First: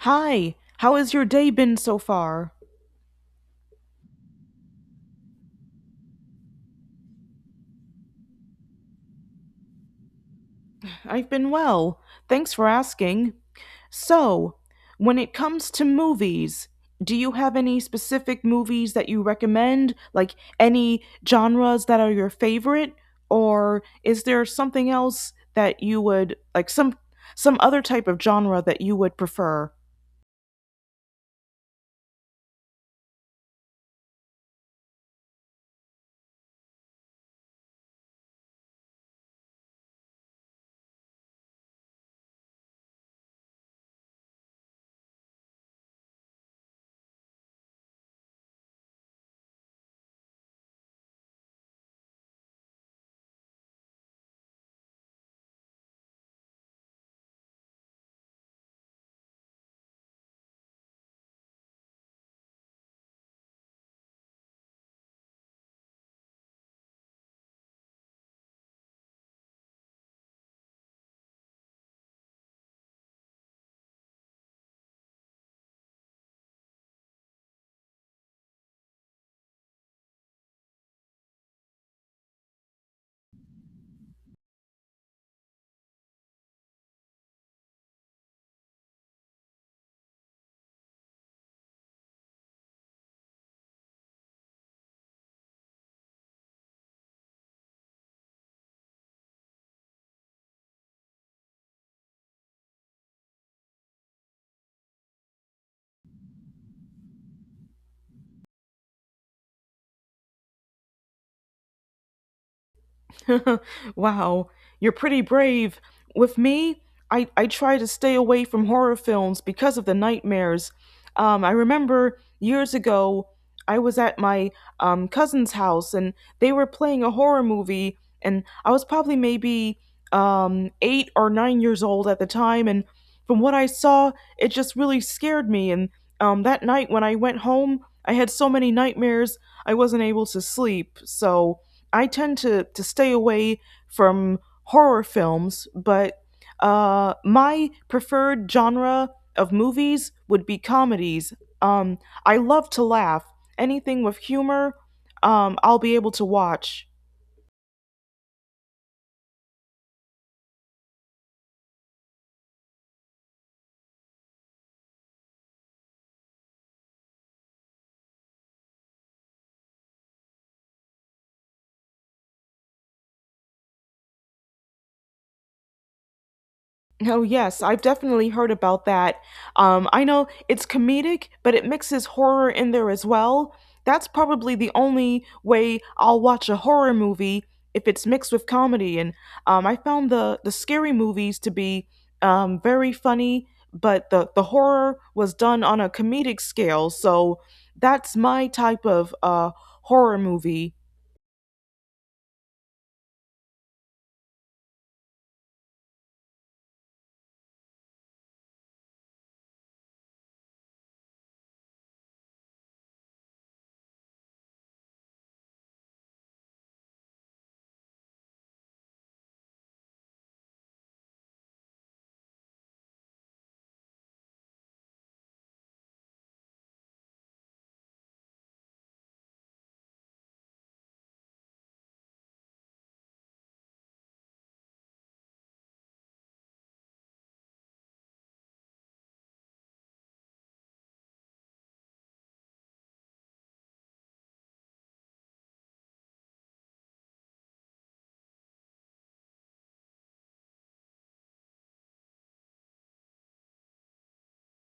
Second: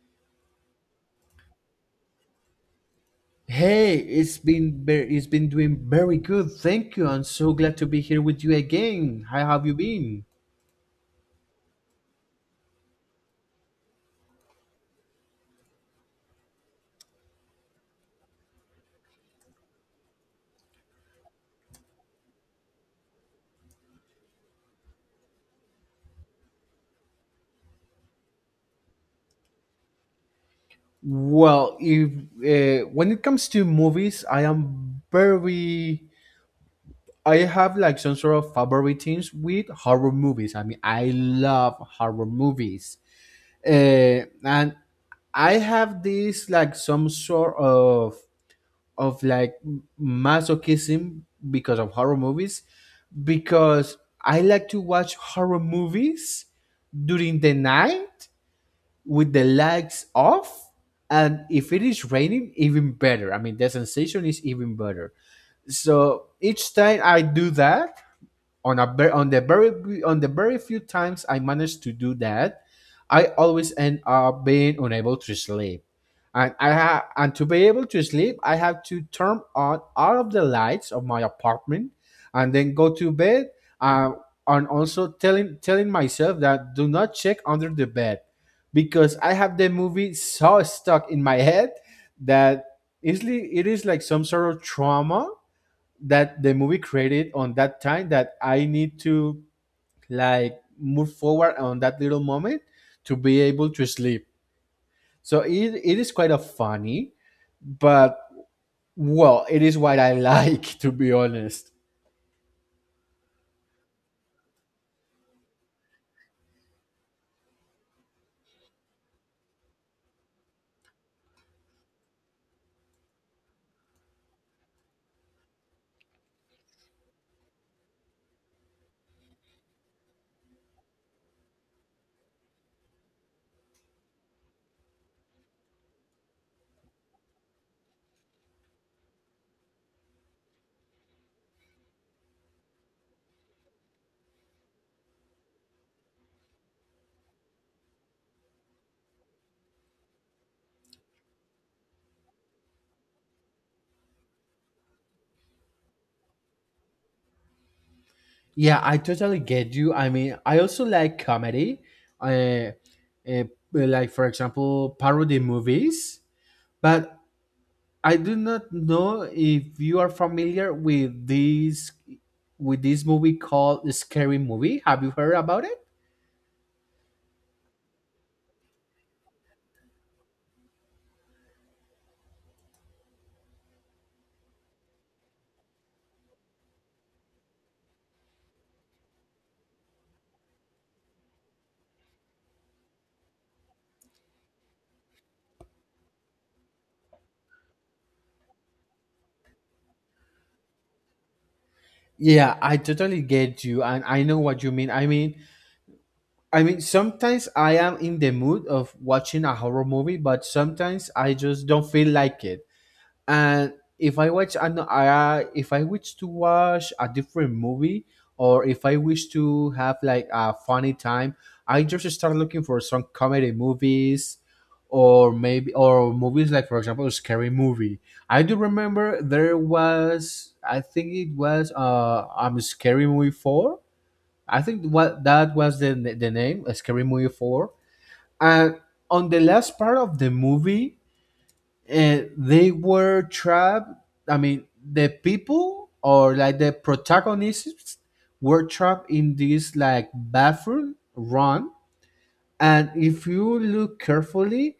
Hi, how has your day been so far? Hey, it's been it's been doing very good. Thank you. I'm so glad to be here with you again. How have you been? I've been well. Thanks for asking. So, when it comes to movies, do you have any specific movies that you recommend? Like any genres that are your favorite? Or is there something else that you would like some other type of genre that you would prefer? Well, if when it comes to movies, I am very. I have like some sort of favoritisms with horror movies. I mean, I love horror movies, and I have this like some sort of of, like, masochism because of horror movies, because I like to watch horror movies during the night with the lights off, and if it is raining, even better. I mean, the sensation is even better. So each time I do that, on a ver- on the very b- on the very few times I managed to do that, I always end up being unable to sleep. And to be able to sleep, I have to turn on all of the lights of my apartment and then go to bed. Uh, and also telling myself that do not check under the bed, because I have the movie so stuck in my head that it's, it is like some sort of trauma that the movie created on that time, that I need to, like, move forward on that little moment to be able to sleep. So it is quite a funny, but well, it is what I like to be honest. Wow, you're pretty brave. With me, I try to stay away from horror films because of the nightmares. I remember years ago, I was at my cousin's house and they were playing a horror movie, and I was probably maybe 8 or 9 years old at the time. And from what I saw, it just really scared me. And that night when I went home, I had so many nightmares, I wasn't able to sleep. So, I tend to stay away from horror films, but my preferred genre of movies would be comedies. Um, I love to laugh. Anything with humor, I'll be able to watch. Yeah, I totally get you. I mean, I also like comedy, uh, uh, like, for example, parody movies. But I do not know if you are familiar with this, with this movie called Scary Movie. Have you heard about it? No, yes, I've definitely heard about that. I know it's comedic, but it mixes horror in there as well. That's probably the only way I'll watch a horror movie if it's mixed with comedy. And I found the scary movies to be very funny, but the horror was done on a comedic scale. So that's my type of horror movie. Yeah, I totally get you, and I know what you mean. I mean, I mean sometimes I am in the mood of watching a horror movie, but sometimes I just don't feel like it. And if I watch an, I, if I wish to watch a different movie, or if I wish to have like a funny time, I just start looking for some comedy movies, or movies like, for example, Scary Movie. I do remember there was, I think it was Scary Movie 4. I think what that was the name, Scary Movie 4. And on the last part of the movie, they were trapped. I mean, the people, or like the protagonists, were trapped in this like bathroom run. And if you look carefully,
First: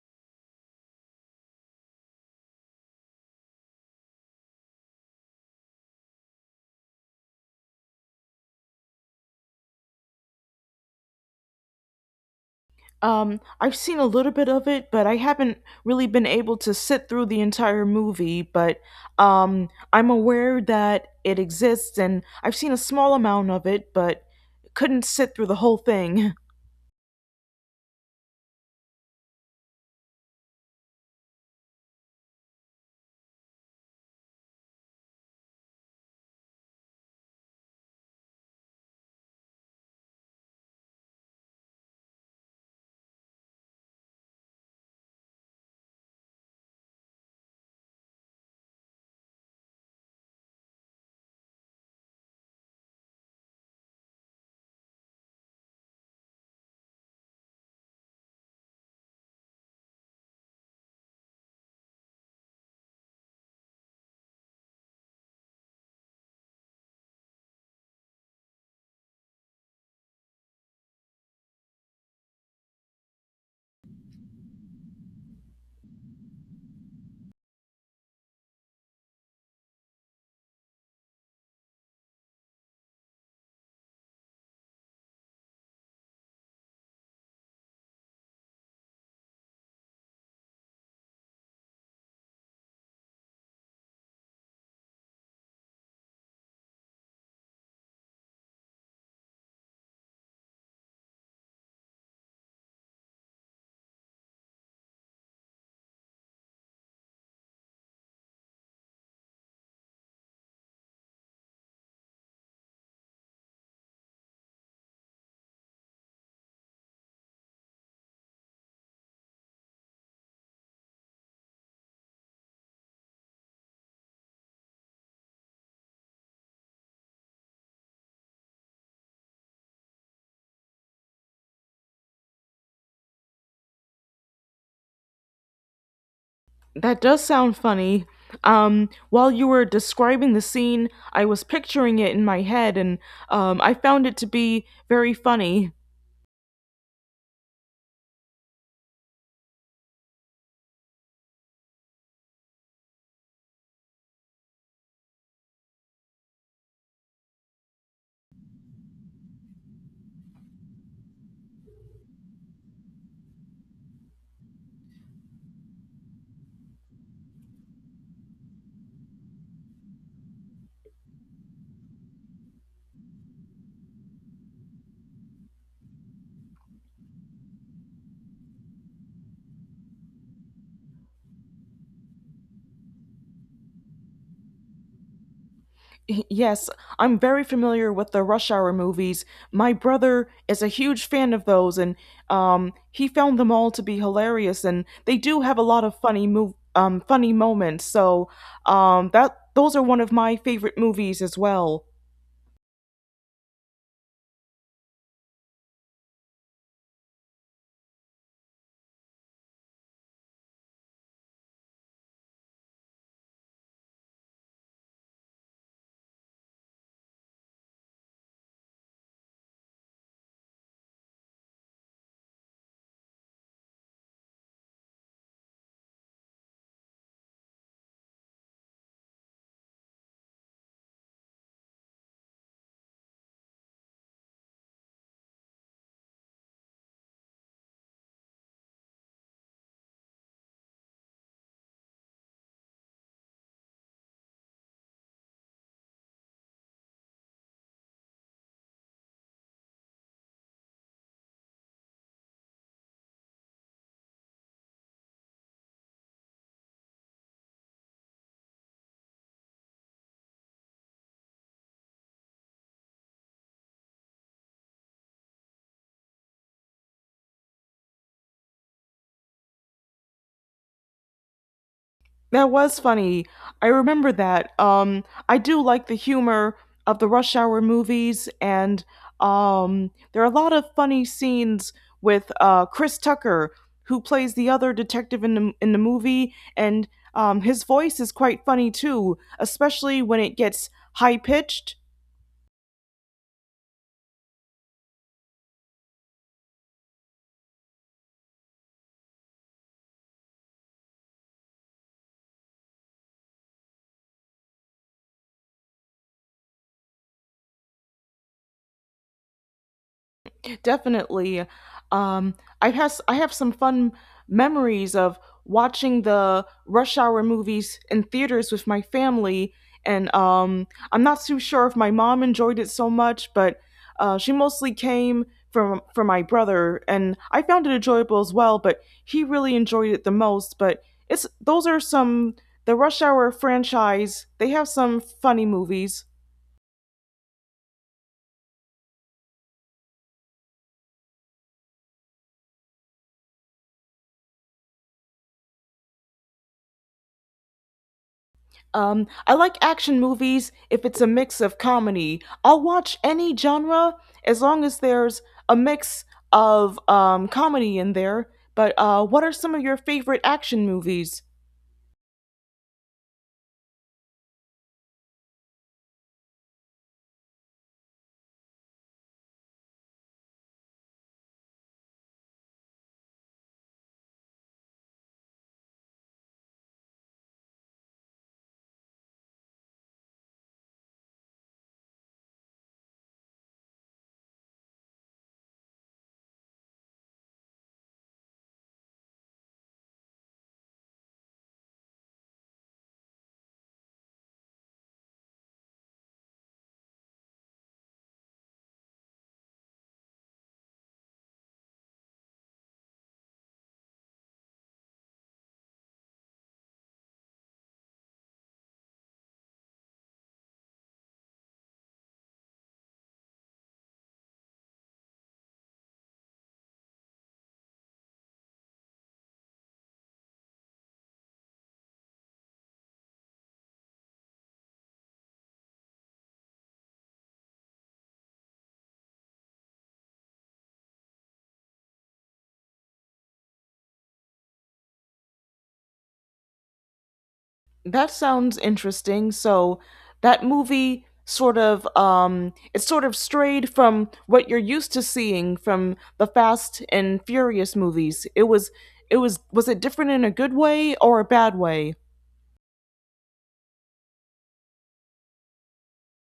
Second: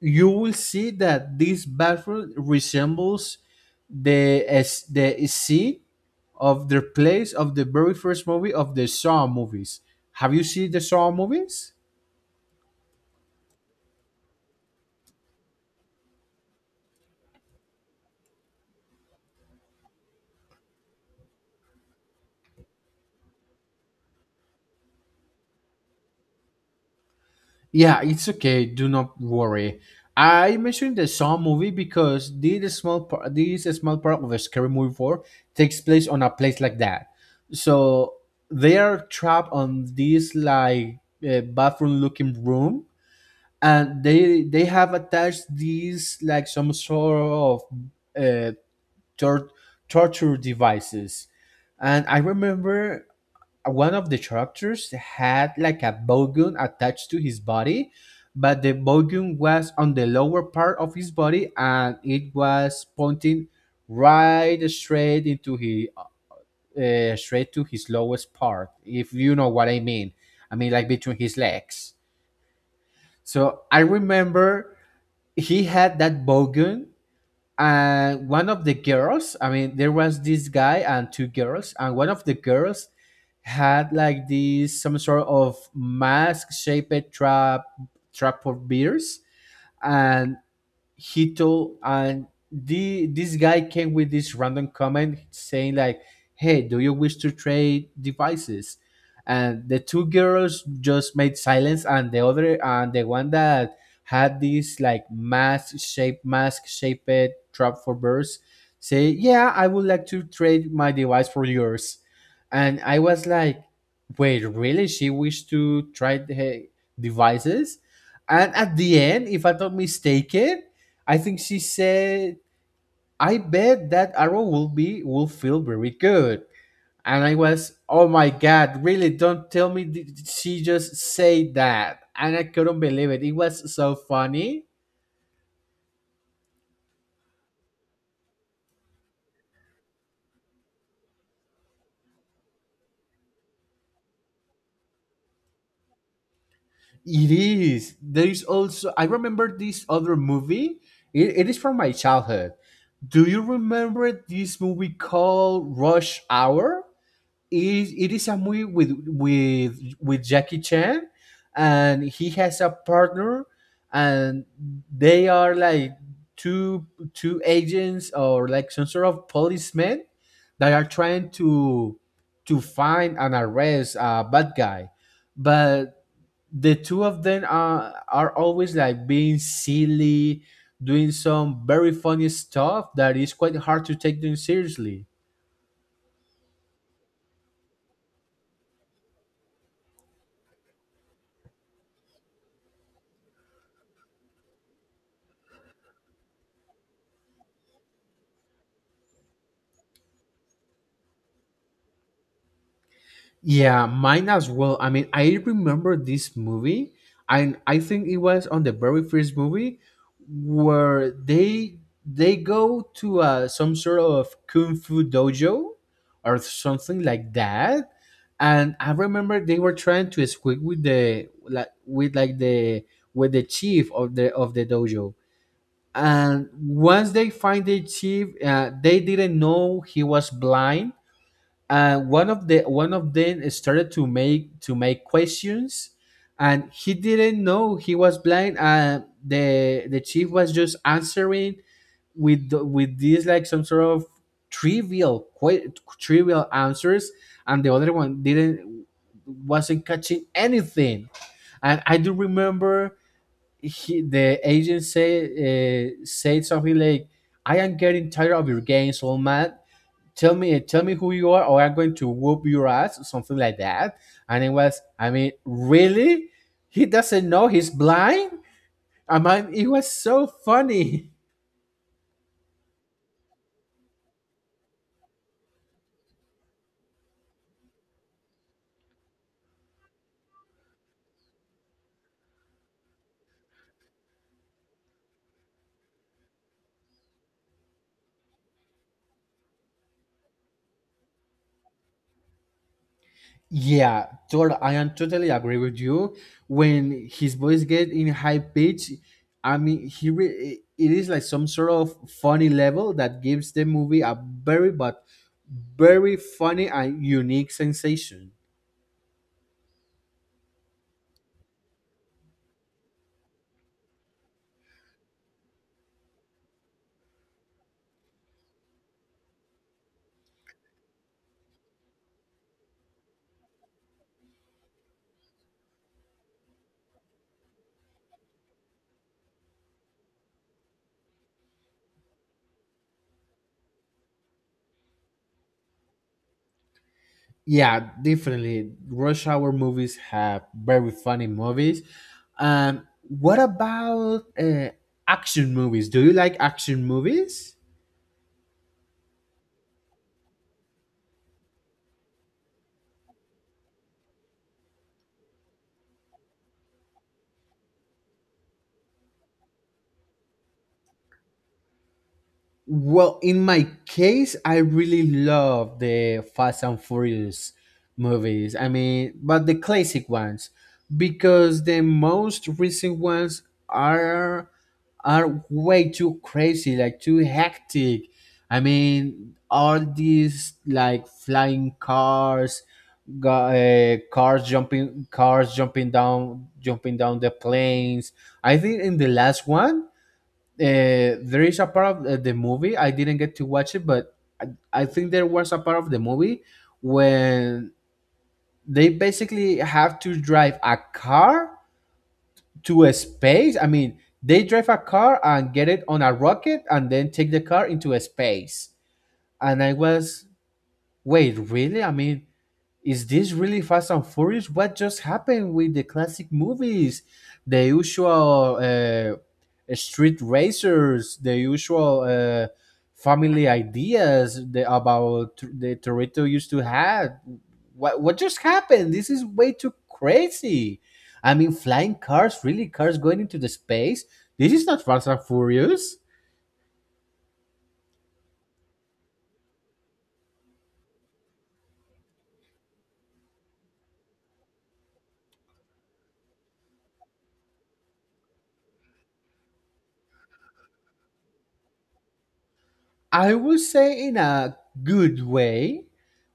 you will see that this bathroom resembles the scene of the place of the very first movie of the Saw movies. Have you seen the Saw movies? I've seen a little bit of it, but I haven't really been able to sit through the entire movie. But I'm aware that it exists, and I've seen a small amount of it, but couldn't sit through the whole thing. Yeah, it's okay. Do not worry. I mentioned the Saw movie because this small part of a Scary Movie Four takes place on a place like that. So they are trapped on this like bathroom looking room, and they have attached these like some sort of uh, tor- torture devices. And I remember one of the characters had like a bowgun attached to his body, but the bowgun was on the lower part of his body, and it was pointing right straight into his straight to his lowest part, if you know what I mean. I mean, like between his legs. So I remember he had that bowgun, and one of the girls, I mean, there was this guy and two girls, and one of the girls had like this some sort of mask shaped trap of beers. And Hito, and the this guy came with this random comment saying like, "Hey, do you wish to trade devices?" And the two girls just made silence, and the other and the one that had this like mask shaped trap for birds say, "Yeah, I would like to trade my device for yours," and I was like. Wait, really? She wished to trade her devices? And at the end, if I'm not mistaken, I think she said, "I bet that arrow will be will feel very good." And I was, "Oh my god, really? Don't tell me she just said that." And I couldn't believe it. It was so funny. That does sound funny. While you were describing the scene, I was picturing it in my head, and I found it to be very funny. It is. There is also, I remember this other movie. It is from my childhood. Do you remember this movie called Rush Hour? Is it is a movie with with Jackie Chan, and he has a partner, and they are like two two agents, or like some sort of policemen, that are trying to find and arrest a bad guy. But the two of them are always like being silly, doing some very funny stuff that is quite hard to take them seriously. Yes, I'm very familiar with the Rush Hour movies. My brother is a huge fan of those, and he found them all to be hilarious. And they do have a lot of funny moments. So that those are one of my favorite movies as well. Yeah, mine as well. I mean, I remember this movie, and I think it was on the very first movie where they go to some sort of kung fu dojo or something like that. And I remember they were trying to squeak with the, like with like the, with the chief of the dojo. And once they find the chief, they didn't know he was blind, and one of them started to make questions, and he didn't know he was blind, and the chief was just answering with with this like some sort of trivial, quite trivial answers, and the other one didn't wasn't catching anything. And I do remember the agent say said something like, "I am getting tired of your games, old man. Tell me who you are, or I'm going to whoop your ass," something like that. And it was, I mean, really, he doesn't know he's blind. I mean, it was so funny. That was funny. I remember that. I do like the humor of the Rush Hour movies, and there are a lot of funny scenes with Chris Tucker, who plays the other detective in the movie, and his voice is quite funny too, especially when it gets high pitched. I am totally agree with you. When his voice get in high pitch, I mean, it is like some sort of funny level that gives the movie a very but very funny and unique sensation. Definitely. Um, I have some fun memories of watching the Rush Hour movies in theaters with my family, and I'm not too sure if my mom enjoyed it so much, but she mostly came from for my brother, and I found it enjoyable as well. But he really enjoyed it the most. But it's those are some the Rush Hour franchise. They have some funny movies. Yeah, definitely. Rush Hour movies have very funny movies. What about action movies? Do you like action movies? I like action movies if it's a mix of comedy. I'll watch any genre as long as there's a mix of comedy in there. But what are some of your favorite action movies? Well, in my case, I really love the Fast and Furious movies. I mean, but the classic ones, because the most recent ones are are way too crazy, like too hectic. I mean, all these like flying cars, cars jumping, jumping down the planes. I think in the last one, there is a part of, the movie I didn't get to watch it, but I think there was a part of the movie when they basically have to drive a car to a space. I mean, they drive a car and get it on a rocket and then take the car into a space. And I was, wait, really? I mean, is this really Fast and Furious? What just happened with the classic movies? The usual street racers, the usual family ideas the Torito used to have. What just happened? This is way too crazy. I mean, flying cars, really, cars going into the space? This is not Fast and Furious. That sounds interesting. So that movie sort of it sort of strayed from what you're used to seeing from the Fast and Furious movies. It was it different in a good way or a bad way? I would say in a good way,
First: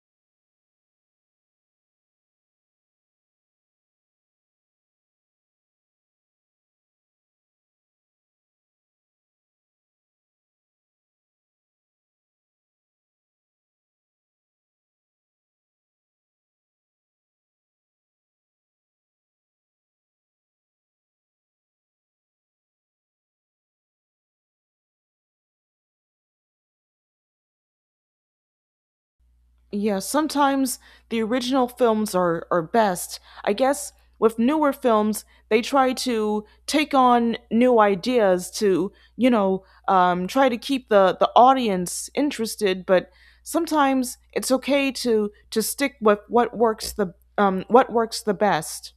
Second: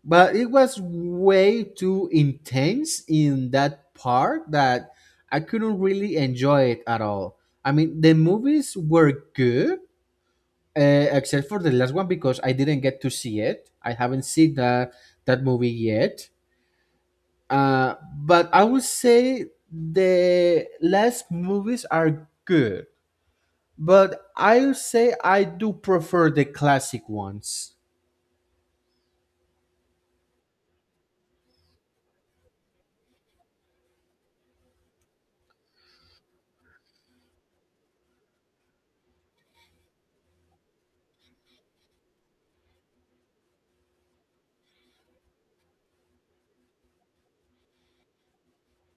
but it was way too intense in that part that I couldn't really enjoy it at all. I mean, the movies were good, except for the last one, because I didn't get to see it. I haven't seen that movie yet. Uh, but I would say the last movies are good, but I'll say I do prefer the classic ones. Yeah, sometimes the original films are best. I guess with newer films, they try to take on new ideas to, you know, try to keep the audience interested, but sometimes it's okay to stick with what works the best.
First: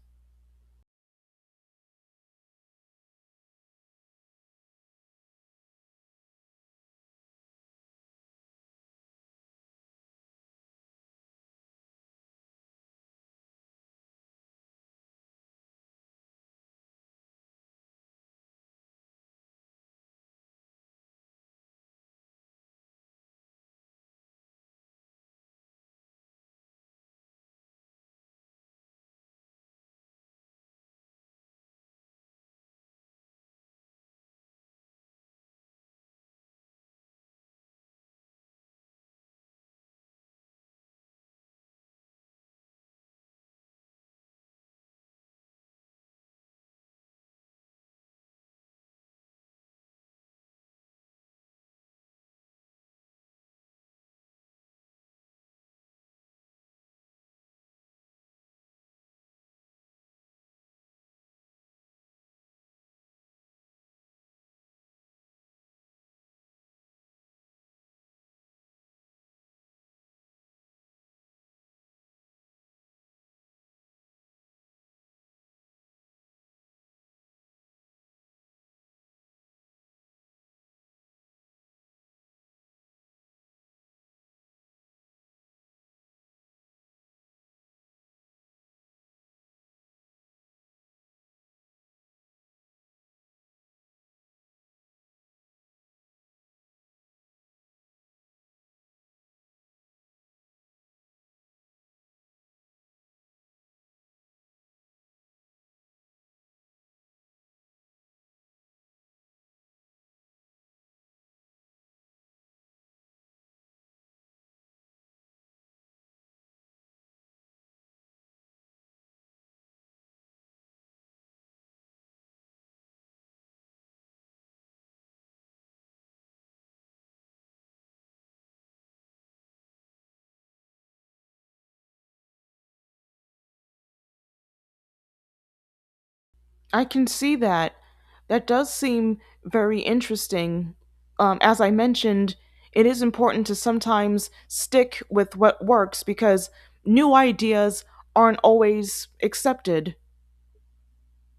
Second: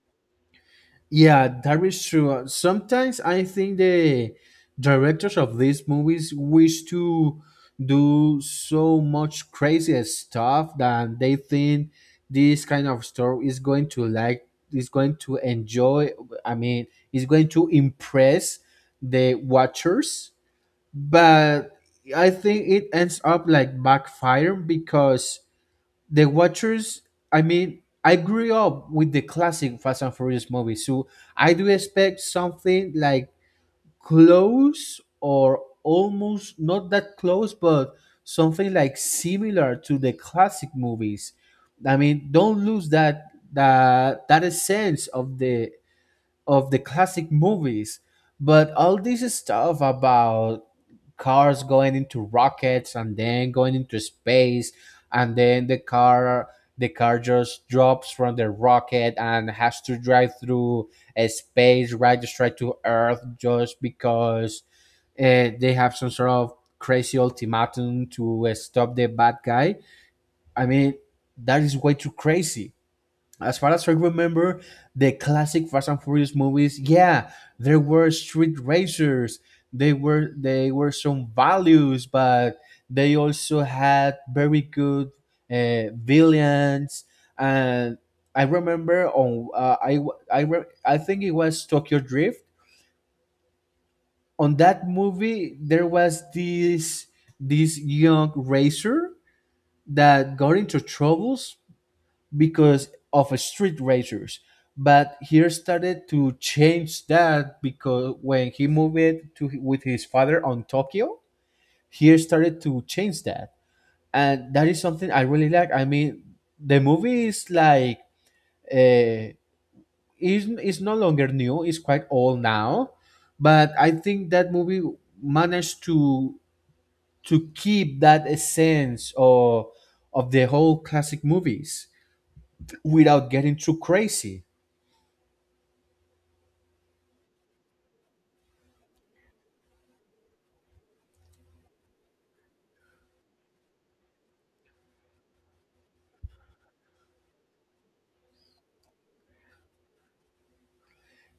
Yeah, that is true. Sometimes I think the directors of these movies wish to do so much crazy stuff that they think this kind of story is going to, like, is going to enjoy. I mean, is going to impress the watchers. But I think it ends up like backfire because the watchers, I mean, I grew up with the classic Fast and Furious movies, so I do expect something like close, or almost not that close, but something like similar to the classic movies. I mean, don't lose that that essence of the classic movies. But all this stuff about cars going into rockets and then going into space, and then the car just drops from the rocket and has to drive through a space right, just straight to earth, just because they have some sort of crazy ultimatum to stop the bad guy. I mean, that is way too crazy. As far as I remember, the classic Fast and Furious movies, yeah, there were street racers. They were some values, but they also had very good villains. And I remember on, I w- I re- I think it was Tokyo Drift. On that movie, there was this, this young racer that got into troubles because of a street racers. But he started to change that, because when he moved to with his father on Tokyo, he started to change that, and that is something I really like. I mean, the movie is like, uh, is no longer new; it's quite old now, but I think that movie managed to keep that essence of the whole classic movies without getting too crazy. I can see that. That does seem very interesting. As I mentioned, it is important to sometimes stick with what works because new ideas aren't always accepted.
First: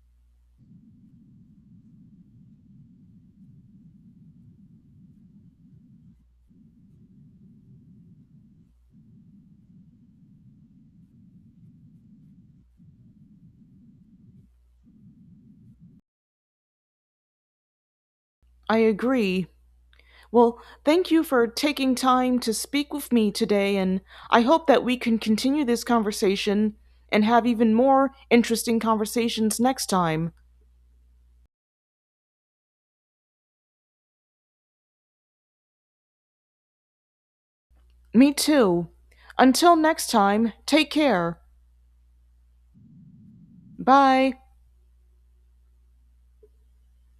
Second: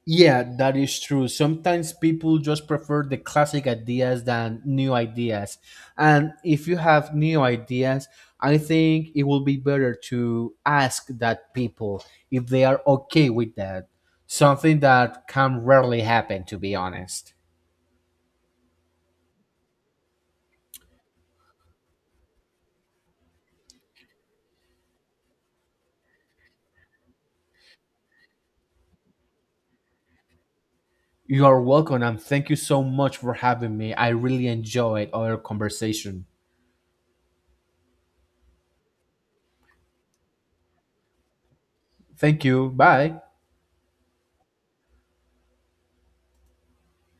Yeah, that is true. Sometimes people just prefer the classic ideas than new ideas. And if you have new ideas, I think it will be better to ask that people if they are okay with that. Something that can rarely happen, to be honest. I agree. Well, thank you for taking time to speak with me today, and I hope that we can continue this conversation and have even more interesting conversations next time. You are welcome, and thank you so much for having me. I really enjoyed our conversation. Me too. Until next time, take care. Thank you. Bye. Bye.